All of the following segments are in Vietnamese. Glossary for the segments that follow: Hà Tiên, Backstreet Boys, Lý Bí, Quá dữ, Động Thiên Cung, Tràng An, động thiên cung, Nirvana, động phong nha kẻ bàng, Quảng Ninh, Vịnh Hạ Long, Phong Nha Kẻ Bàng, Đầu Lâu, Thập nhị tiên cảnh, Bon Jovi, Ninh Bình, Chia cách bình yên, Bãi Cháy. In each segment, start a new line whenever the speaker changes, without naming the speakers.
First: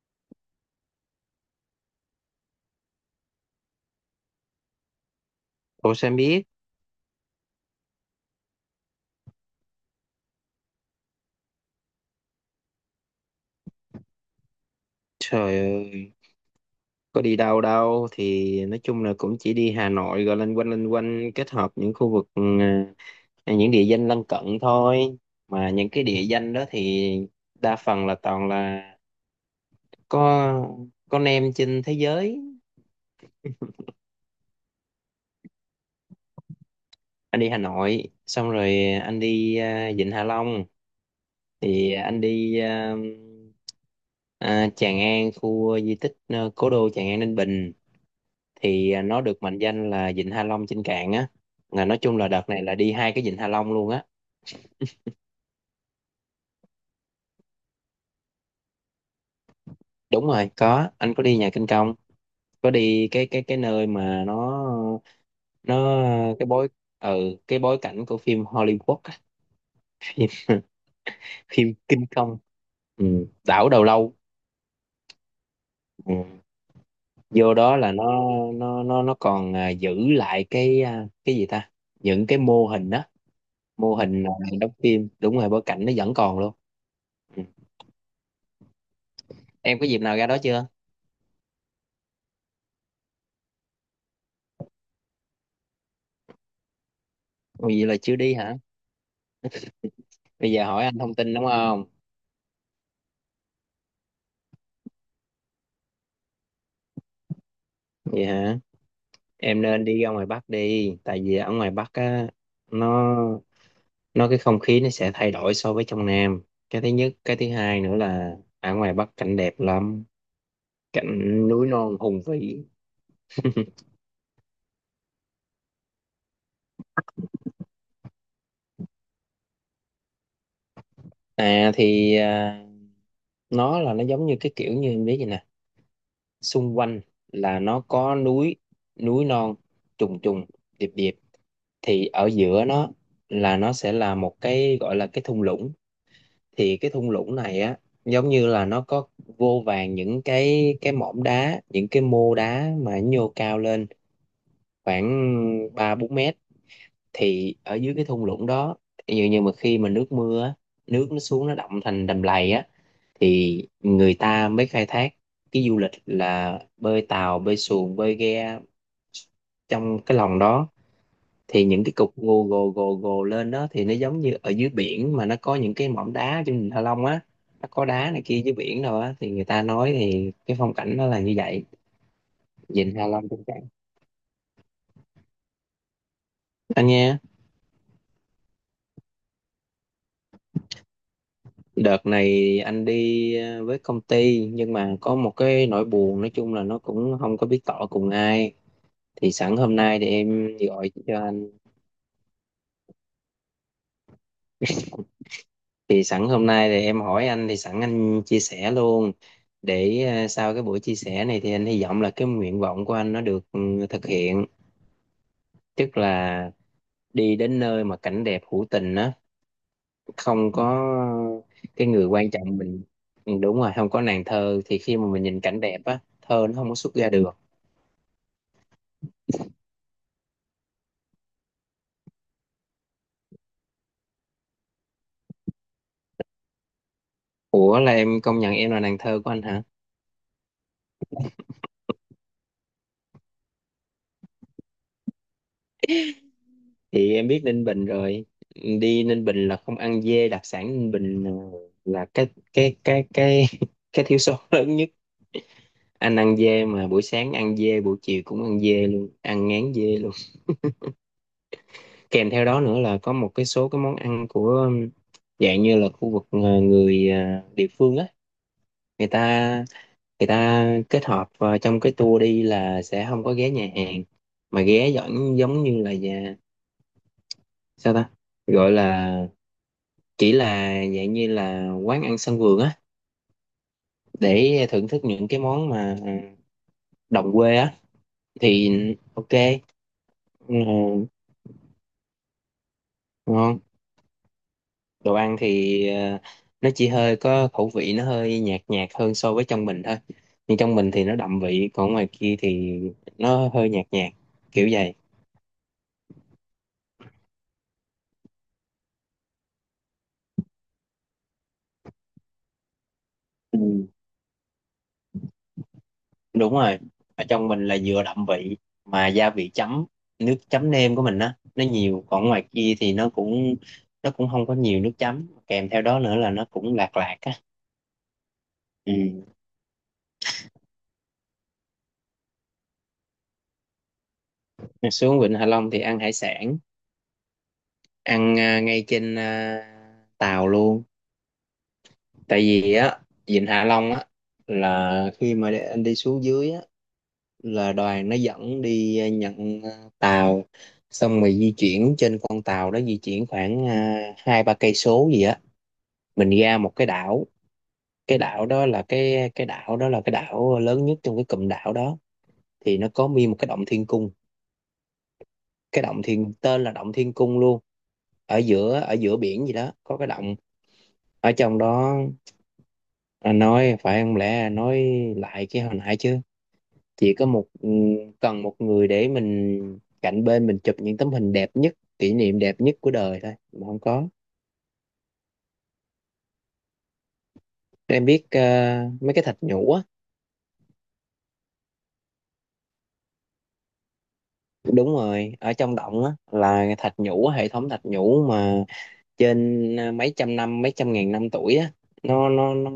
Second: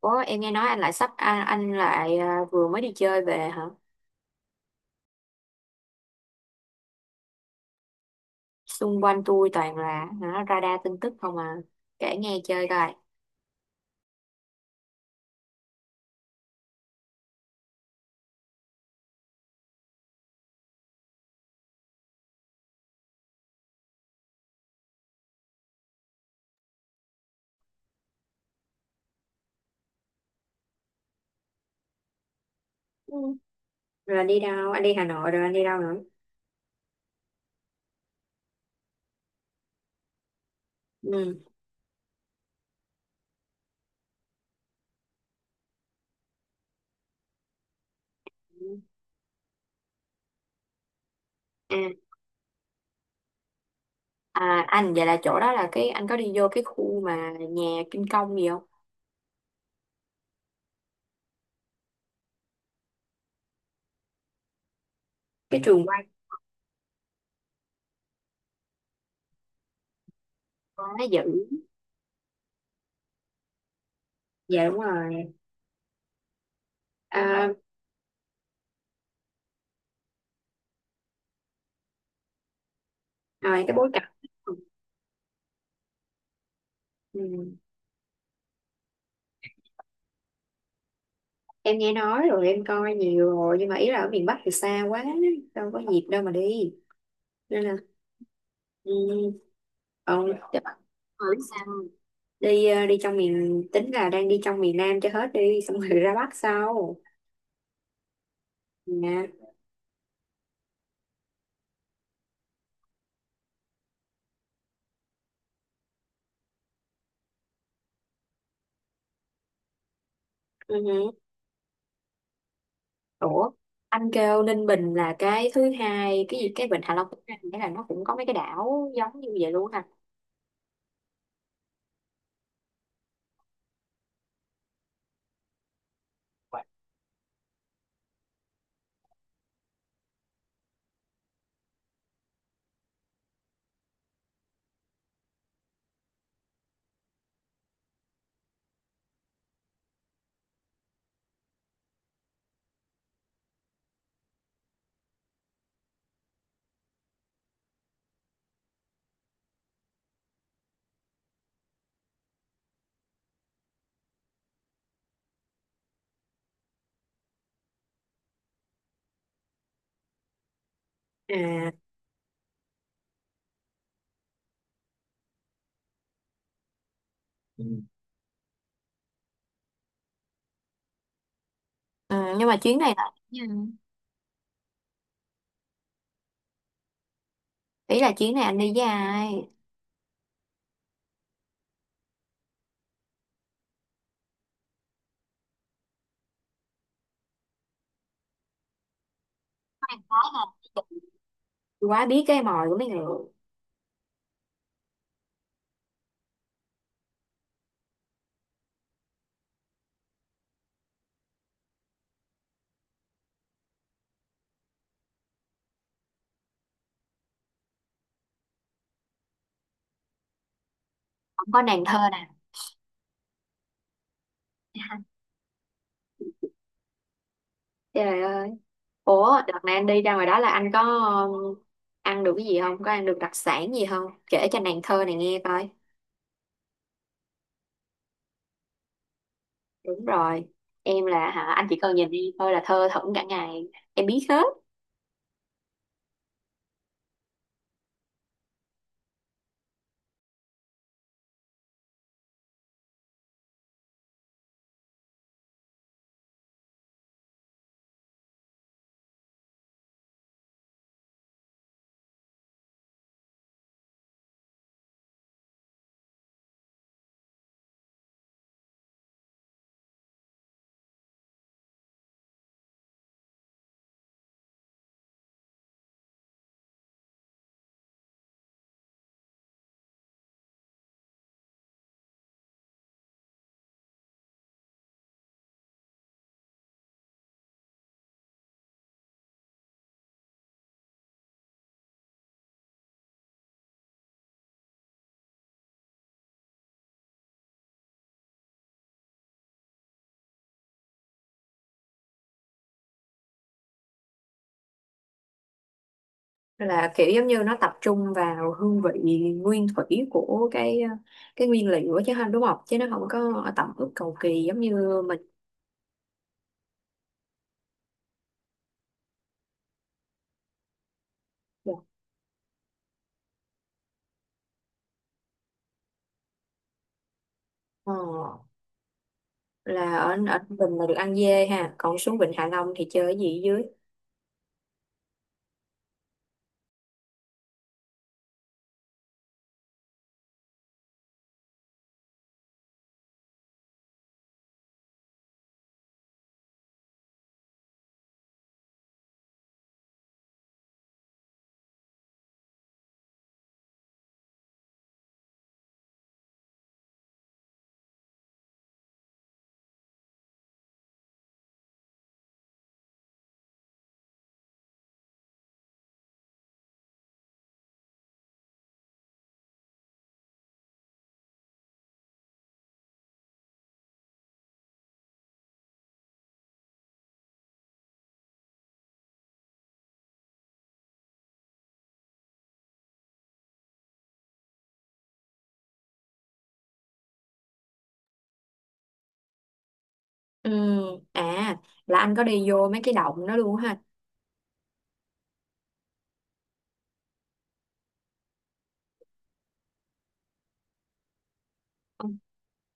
Ủa, em nghe nói anh lại sắp anh lại vừa mới đi chơi về hả?
Ủa sao em biết?
Xung quanh tôi toàn là radar tin tức không à. Kể nghe chơi coi.
Trời ơi, có đi đâu đâu, thì nói chung là cũng chỉ đi Hà Nội rồi loanh quanh kết hợp những khu vực những địa danh lân cận thôi. Mà những cái địa danh đó thì đa phần là toàn là có con em trên thế giới.
Ừ. Rồi đi đâu? Anh đi Hà Nội rồi anh đi đâu nữa?
Anh đi Hà Nội, xong rồi anh đi Vịnh Hạ Long,
Ừ.
thì anh đi Tràng An, khu di tích, cố đô Tràng An Ninh Bình, thì nó được mệnh danh là vịnh Hạ Long trên cạn á, là
À,
nói chung là đợt này là đi hai cái vịnh Hạ Long luôn á.
à anh vậy là chỗ đó là cái anh có đi vô cái khu mà nhà Kim Công gì không?
Đúng rồi, có, anh có đi nhà Kinh Công, có đi cái nơi mà nó
Cái trường
nó
quay.
cái bối cái bối cảnh của phim Hollywood á.
Quá dữ.
Phim Kinh Công, đảo Đầu Lâu
Dạ đúng rồi.
ừ.
À,
Vô đó là nó còn giữ lại cái, cái gì ta, những cái mô hình á,
rồi cái bối
mô
cảnh.
hình đóng phim, đúng rồi, bối cảnh nó vẫn còn luôn ừ.
Ừ.
Em có dịp nào ra đó chưa?
Em nghe nói rồi, em coi nhiều rồi, nhưng mà ý là ở miền Bắc thì xa quá, đâu có dịp đâu mà đi nên
Ồ,
là
vậy là chưa đi hả?
ừ. Ừ,
Bây
để
giờ
bạn
hỏi anh thông tin
hỏi
đúng
sao.
không?
Đi đi trong miền, tính là đang đi trong miền Nam cho hết đi, xong rồi ra Bắc sau
Vậy hả?
nè.
Em nên đi ra ngoài Bắc đi, tại vì ở ngoài Bắc á, nó nó cái không khí nó sẽ thay đổi so với trong Nam. Cái thứ nhất, cái thứ hai nữa là ở ngoài Bắc cảnh đẹp lắm,
Ừ, hử.
cảnh núi non hùng vĩ.
Ủa anh kêu Ninh Bình là cái thứ hai, cái gì cái Vịnh Hạ Long thứ hai, nghĩa là nó cũng có mấy cái đảo giống như vậy luôn hả?
À, thì nó là nó giống như cái kiểu như em biết vậy nè, xung quanh là nó có núi, núi non trùng trùng điệp điệp, thì ở giữa nó là nó sẽ là một cái gọi là cái thung lũng. Thì cái thung lũng này á, giống như là nó có vô vàn những cái mỏm đá, những cái mô đá mà nhô cao lên khoảng ba bốn mét. Thì ở dưới cái thung lũng đó, ví dụ như mà khi mà nước mưa á, nước nó xuống nó đọng thành đầm lầy á, thì người ta mới khai thác cái du lịch, là bơi tàu bơi xuồng bơi ghe trong cái lòng đó. Thì
À.
những cái cục gồ gồ gồ gồ lên đó, thì nó giống như ở dưới biển mà nó có những cái mỏm đá trên Vịnh Hạ Long á, nó có đá này kia dưới biển rồi á, thì người ta nói thì cái phong cảnh nó là như vậy,
Ừ, nhưng mà chuyến này
Vịnh Hạ
là,
Long trong cảnh, anh nha.
ý là chuyến này anh đi với ai?
Đợt này anh đi với công ty, nhưng mà có một cái nỗi buồn, nói chung là nó cũng không có biết tỏ cùng ai, thì sẵn hôm
Có
nay
em
thì
gái
em
nè.
gọi cho.
Quá biết cái mồi của mấy người.
Thì sẵn hôm nay thì em hỏi anh, thì sẵn anh chia sẻ luôn, để sau cái buổi chia sẻ này thì anh hy vọng là cái nguyện vọng của anh nó được thực hiện, tức là đi đến nơi mà cảnh đẹp hữu tình á, không có
Không có nàng
cái
thơ
người
nè.
quan trọng mình. Ừ, đúng rồi, không có nàng thơ thì khi mà mình nhìn cảnh đẹp á, thơ nó không có xuất ra được.
Trời ơi. Ủa, đợt này anh đi ra ngoài đó là anh có um, ăn được cái gì không? Có ăn được đặc sản gì không? Kể cho nàng thơ này nghe coi.
Ủa, là em công nhận em là nàng thơ của anh hả?
Đúng rồi. Em là hả, anh chỉ cần nhìn đi thôi là thơ thẩn cả ngày. Em biết hết.
Thì em biết Ninh Bình rồi, đi Ninh Bình là không ăn dê đặc sản Ninh Bình là cái cái thiếu sót lớn nhất. Anh ăn dê mà buổi sáng ăn dê, buổi chiều cũng ăn dê luôn, ăn ngán dê luôn. Kèm theo đó nữa là có một cái số cái món ăn của, dạng như là khu vực, người, địa phương á. Người ta người ta kết hợp vào trong cái tour đi là sẽ không có ghé nhà hàng, mà ghé giống giống như là nhà, sao ta gọi là, chỉ là dạng như là quán ăn sân vườn á, để thưởng thức những cái món mà đồng quê á. Thì ok, ừ, ngon. Đồ ăn thì, nó chỉ hơi có khẩu vị, nó hơi nhạt nhạt hơn so với trong mình thôi, nhưng trong mình thì nó đậm vị, còn ngoài kia thì nó hơi nhạt nhạt, kiểu vậy.
Là kiểu giống như nó tập trung vào hương vị nguyên thủy của cái nguyên liệu á chứ không, đúng không? Chứ nó không có tẩm
Ừ,
ướp cầu kỳ giống như mình.
đúng rồi, ở trong mình là vừa đậm vị, mà gia vị chấm, nước chấm nêm của mình á, nó nhiều, còn ngoài kia thì nó cũng, không có nhiều nước chấm, kèm theo đó nữa là nó cũng lạc lạc á
Ờ,
ừ.
là ở, ở Bình là được ăn dê ha. Còn xuống Vịnh Hạ Long thì chơi cái gì ở dưới?
Xuống Vịnh Hạ Long thì ăn hải sản, ăn ngay trên tàu luôn. Tại vì á, Vịnh Hạ Long á, là khi mà để anh đi xuống dưới á, là đoàn nó dẫn đi nhận tàu, xong rồi di chuyển trên con tàu đó, di chuyển khoảng hai ba cây số gì á, mình ra một cái đảo. Cái đảo đó là cái đảo đó là cái đảo lớn nhất trong cái cụm đảo đó, thì nó có nguyên một cái động thiên cung, cái động thiên tên là động thiên cung luôn, ở giữa biển gì đó có cái động ở trong đó. Anh nói phải không lẽ nói lại cái hồi nãy chứ, chỉ có một ừ, cần một người để mình cạnh bên mình chụp những tấm hình đẹp nhất, kỷ niệm đẹp nhất của đời thôi, mà không có. Em biết mấy cái thạch nhũ á.
Ừ, à là anh có đi vô mấy cái động đó luôn ha.
Đúng rồi, ở trong động á là thạch nhũ hệ thống thạch nhũ mà trên, mấy trăm ngàn năm tuổi á, nó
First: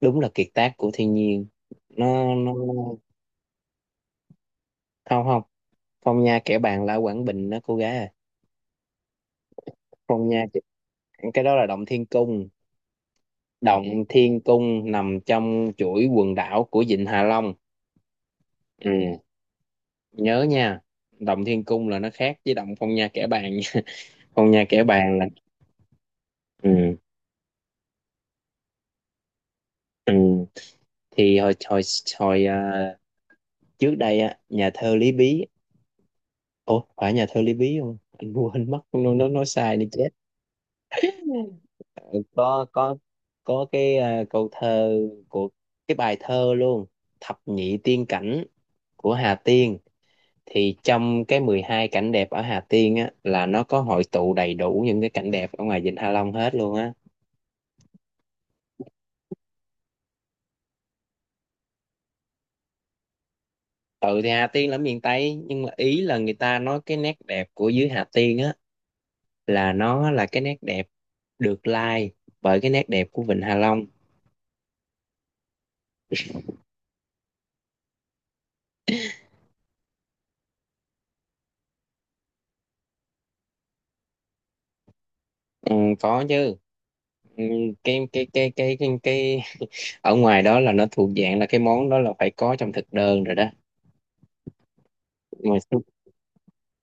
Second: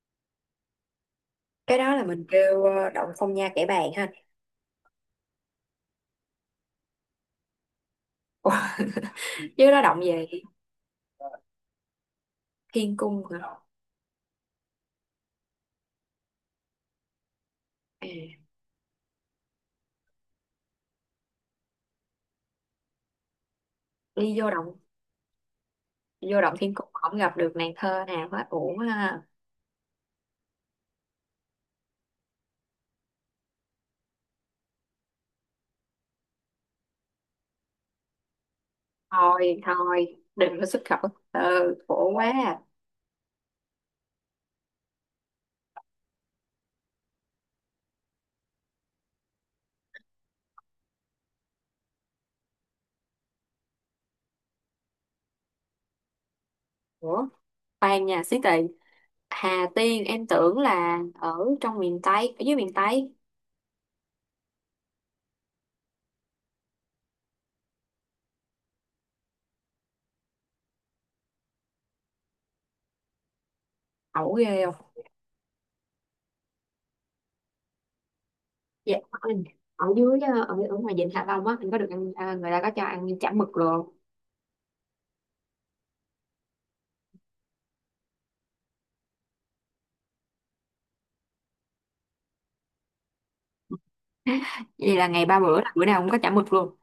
đúng là kiệt tác của thiên nhiên.
Cái đó là
nó
mình
nó
kêu
nó-
động Phong Nha Kẻ Bàng ha?
Không, không, phong nha kẻ bàn la Quảng Bình đó cô gái à,
Ủa, chứ nó động về
phong nha cái đó là động thiên cung.
thiên cung hả?
Động Thiên Cung nằm trong chuỗi quần đảo của Vịnh Hạ Long.
À,
Ừ, nhớ nha. Động Thiên Cung là nó khác với Động Phong Nha Kẻ Bàng nha.
đi vô
Phong Nha
động,
Kẻ Bàng là
vô động thiên cung
ừ,
không gặp được nàng thơ nào hết, uổng ha.
ừ. Thì hồi hồi hồi à, trước đây á, nhà thơ Lý Bí. Ủa, phải nhà thơ Lý Bí không? Anh quên mất, nó nói
Thôi
sai đi chết.
thôi đừng có xuất khẩu, ừ, khổ
Ừ,
quá à.
có cái, câu thơ, của cái bài thơ luôn, Thập nhị tiên cảnh của Hà Tiên. Thì trong cái 12 cảnh đẹp ở Hà Tiên á, là nó có hội tụ đầy đủ những cái cảnh đẹp ở ngoài Vịnh Hạ Long hết luôn á.
Ủa, khoan nha xí tị. Hà Tiên em tưởng là ở trong miền Tây, ở dưới miền Tây.
Ừ, thì Hà Tiên là ở miền Tây, nhưng mà ý là người ta nói cái nét đẹp của dưới Hà Tiên á, là nó là cái nét đẹp được lai bởi cái nét đẹp của Vịnh Hạ Long.
Ẩu ghê không. Dạ anh, ở dưới ở, ở ngoài vịnh Hạ Long á anh có được ăn người ta có cho ăn chả mực luôn?
Ừ, có chứ. Ừ, cái, cái cái cái cái cái ở ngoài đó là nó thuộc dạng là cái món đó là phải có trong thực đơn rồi đó.
Vậy là ngày ba
mà
bữa là
xuống-
bữa nào cũng có chả mực luôn?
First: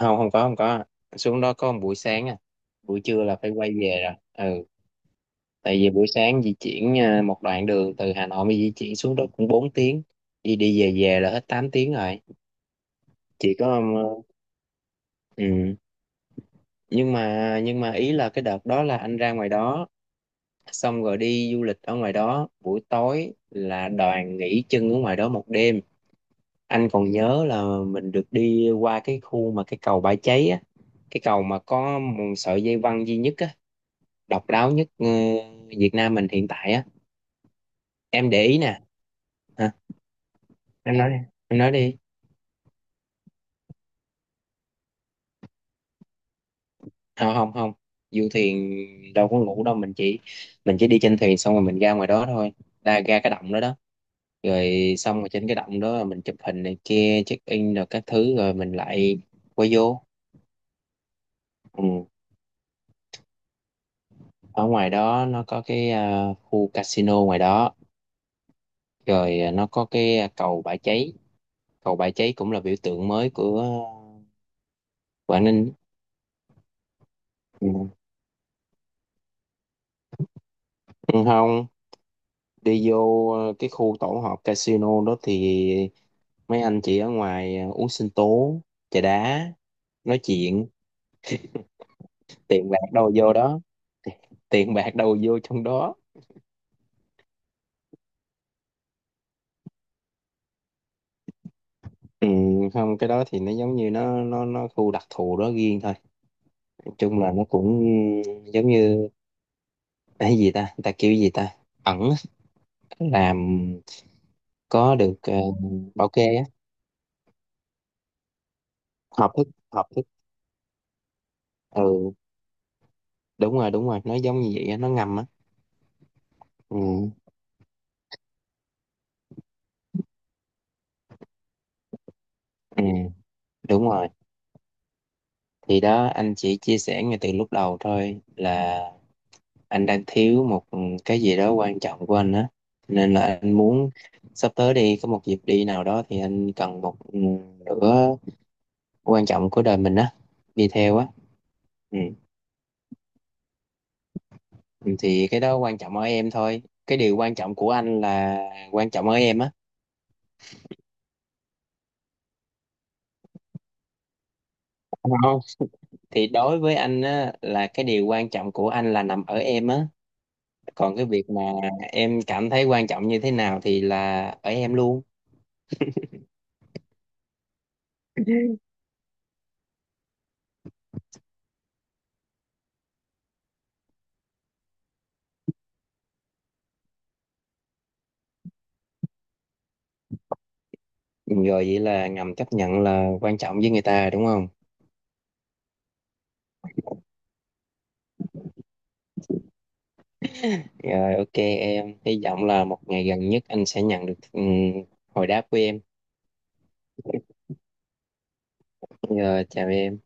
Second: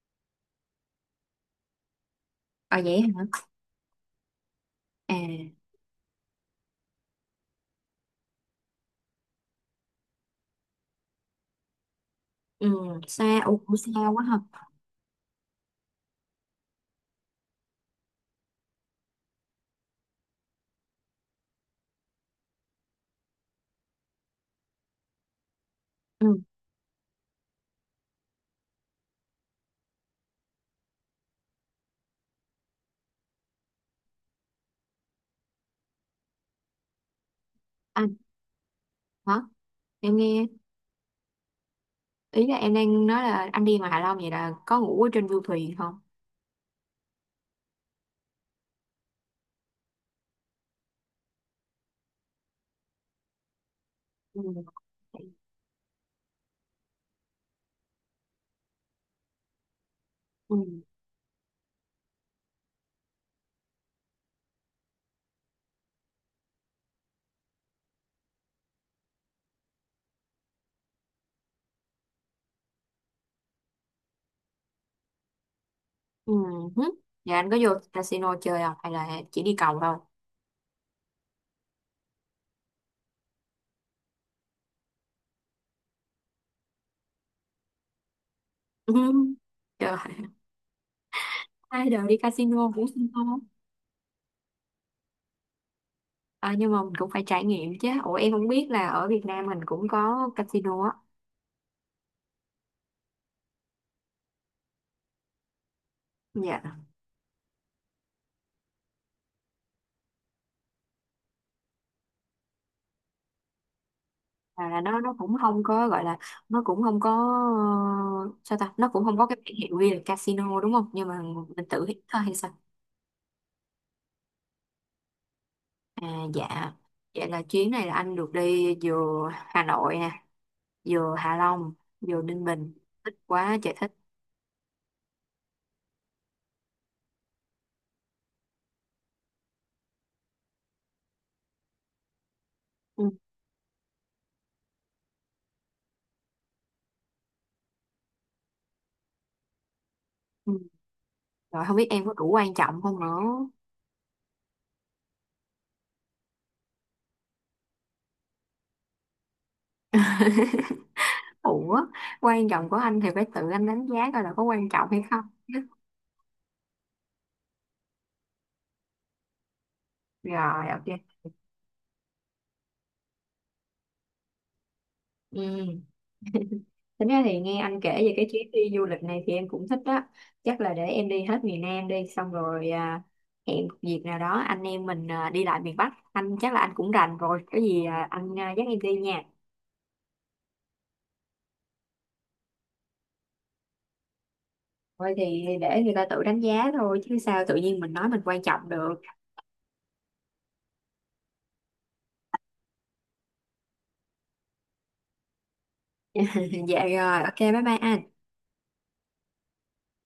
Không, không có, không có, xuống đó có một buổi sáng,
Ờ vậy
buổi trưa là
hả.
phải quay về rồi, ừ
À.
tại vì buổi sáng di chuyển, một đoạn đường từ Hà Nội mà di chuyển xuống đó cũng 4 tiếng, đi đi về về là hết 8 tiếng rồi.
Ừ, xa,
Chỉ
ủa cũng
có
xa quá ha.
ừ. Nhưng mà ý là cái đợt đó là anh ra ngoài đó, xong rồi đi du lịch ở ngoài đó, buổi tối là đoàn nghỉ chân ở ngoài đó một đêm.
Ừ,
Anh còn nhớ là mình được đi qua cái khu mà cái cầu Bãi Cháy á, cái cầu mà có một sợi dây văng duy nhất á, độc đáo nhất Việt Nam mình hiện tại á.
anh.
Em để ý nè.
Hả?
Hả?
Em nghe,
Em nói đi, em nói đi.
ý là em đang nói là anh đi ngoài Hạ Long vậy là có ngủ ở trên du thuyền không?
Không, không, không, du thuyền đâu có ngủ đâu, mình chỉ đi trên thuyền, xong rồi mình ra ngoài đó thôi, ra ra cái động đó đó,
Ừ.
rồi xong rồi trên cái động đó mình chụp hình này kia, check in rồi các thứ, rồi mình lại quay vô
Ừ.
ừ. Ở ngoài đó nó có cái, khu casino ngoài đó, rồi nó có cái, cầu bãi cháy, cầu bãi cháy cũng là biểu tượng mới của Quảng Ninh
Ừ. Hứ. Dạ anh có vô
ừ.
casino chơi không hay là chỉ đi cầu thôi?
Không, đi vô cái khu tổ hợp casino đó thì mấy anh chị ở ngoài uống sinh tố,
Ừ.
trà đá,
Trời,
nói chuyện.
ai đời đi casino
Tiền bạc
cũng xin
đâu vô
không.
đó, tiền bạc đâu vô trong đó.
À, nhưng mà mình cũng phải trải nghiệm chứ. Ủa em không biết là ở Việt Nam mình cũng có casino á.
Ừ, không, cái đó thì nó giống như, nó khu đặc thù đó riêng thôi,
Dạ.
nói chung là nó cũng giống như, cái gì ta, người ta kêu gì ta, ẩn á, làm,
À, là
có
nó
được
cũng không có gọi
bảo
là,
kê á,
nó cũng không có ờ, sao ta, nó cũng không có
hợp
cái
thức
biển hiệu
hợp
ghi là
thức.
casino đúng không, nhưng mà mình tự hít
Ừ,
thôi hay sao?
đúng rồi, đúng rồi, nó giống như vậy á, nó ngầm á.
À dạ.
Ừ,
Vậy là chuyến này là anh được đi vừa Hà Nội nè, vừa Hạ Long, vừa Ninh Bình.
ừ,
Thích quá trời
đúng
thích.
rồi. Thì đó, anh chỉ chia sẻ ngay từ lúc đầu thôi, là anh đang thiếu một cái gì đó quan trọng của anh á,
Ừ.
nên là anh muốn sắp tới đi có một dịp đi nào đó thì anh cần một, nửa quan trọng của đời mình á,
Ừ.
đi theo á
Rồi không biết
ừ.
em có đủ quan trọng không nữa.
Ừ, thì cái đó quan trọng ở em thôi, cái điều quan trọng của anh là quan trọng ở em á.
Ủa, quan trọng của anh thì phải tự anh đánh giá coi là có quan trọng hay không
Không.
chứ.
Thì đối với anh á là cái điều quan trọng của anh là nằm ở em á,
Rồi, ok.
còn cái việc mà em cảm thấy quan trọng như thế nào thì là ở em luôn.
Ừ. Tính ra thì nghe anh kể về cái chuyến đi du lịch này thì em cũng thích đó. Chắc là để em đi hết miền Nam đi, xong rồi hẹn một dịp nào đó anh em mình đi lại miền Bắc. Anh chắc là anh cũng rành rồi, có gì anh dắt em đi nha.
Ừ, rồi vậy là ngầm chấp nhận là quan trọng với người ta đúng không?
Thôi thì để người ta tự đánh giá thôi, chứ sao tự nhiên mình nói mình quan trọng được.
Rồi, ok em. Hy vọng là một ngày gần nhất anh sẽ nhận được hồi đáp của em.
Dạ rồi, ok bye bye anh.
Rồi, chào em.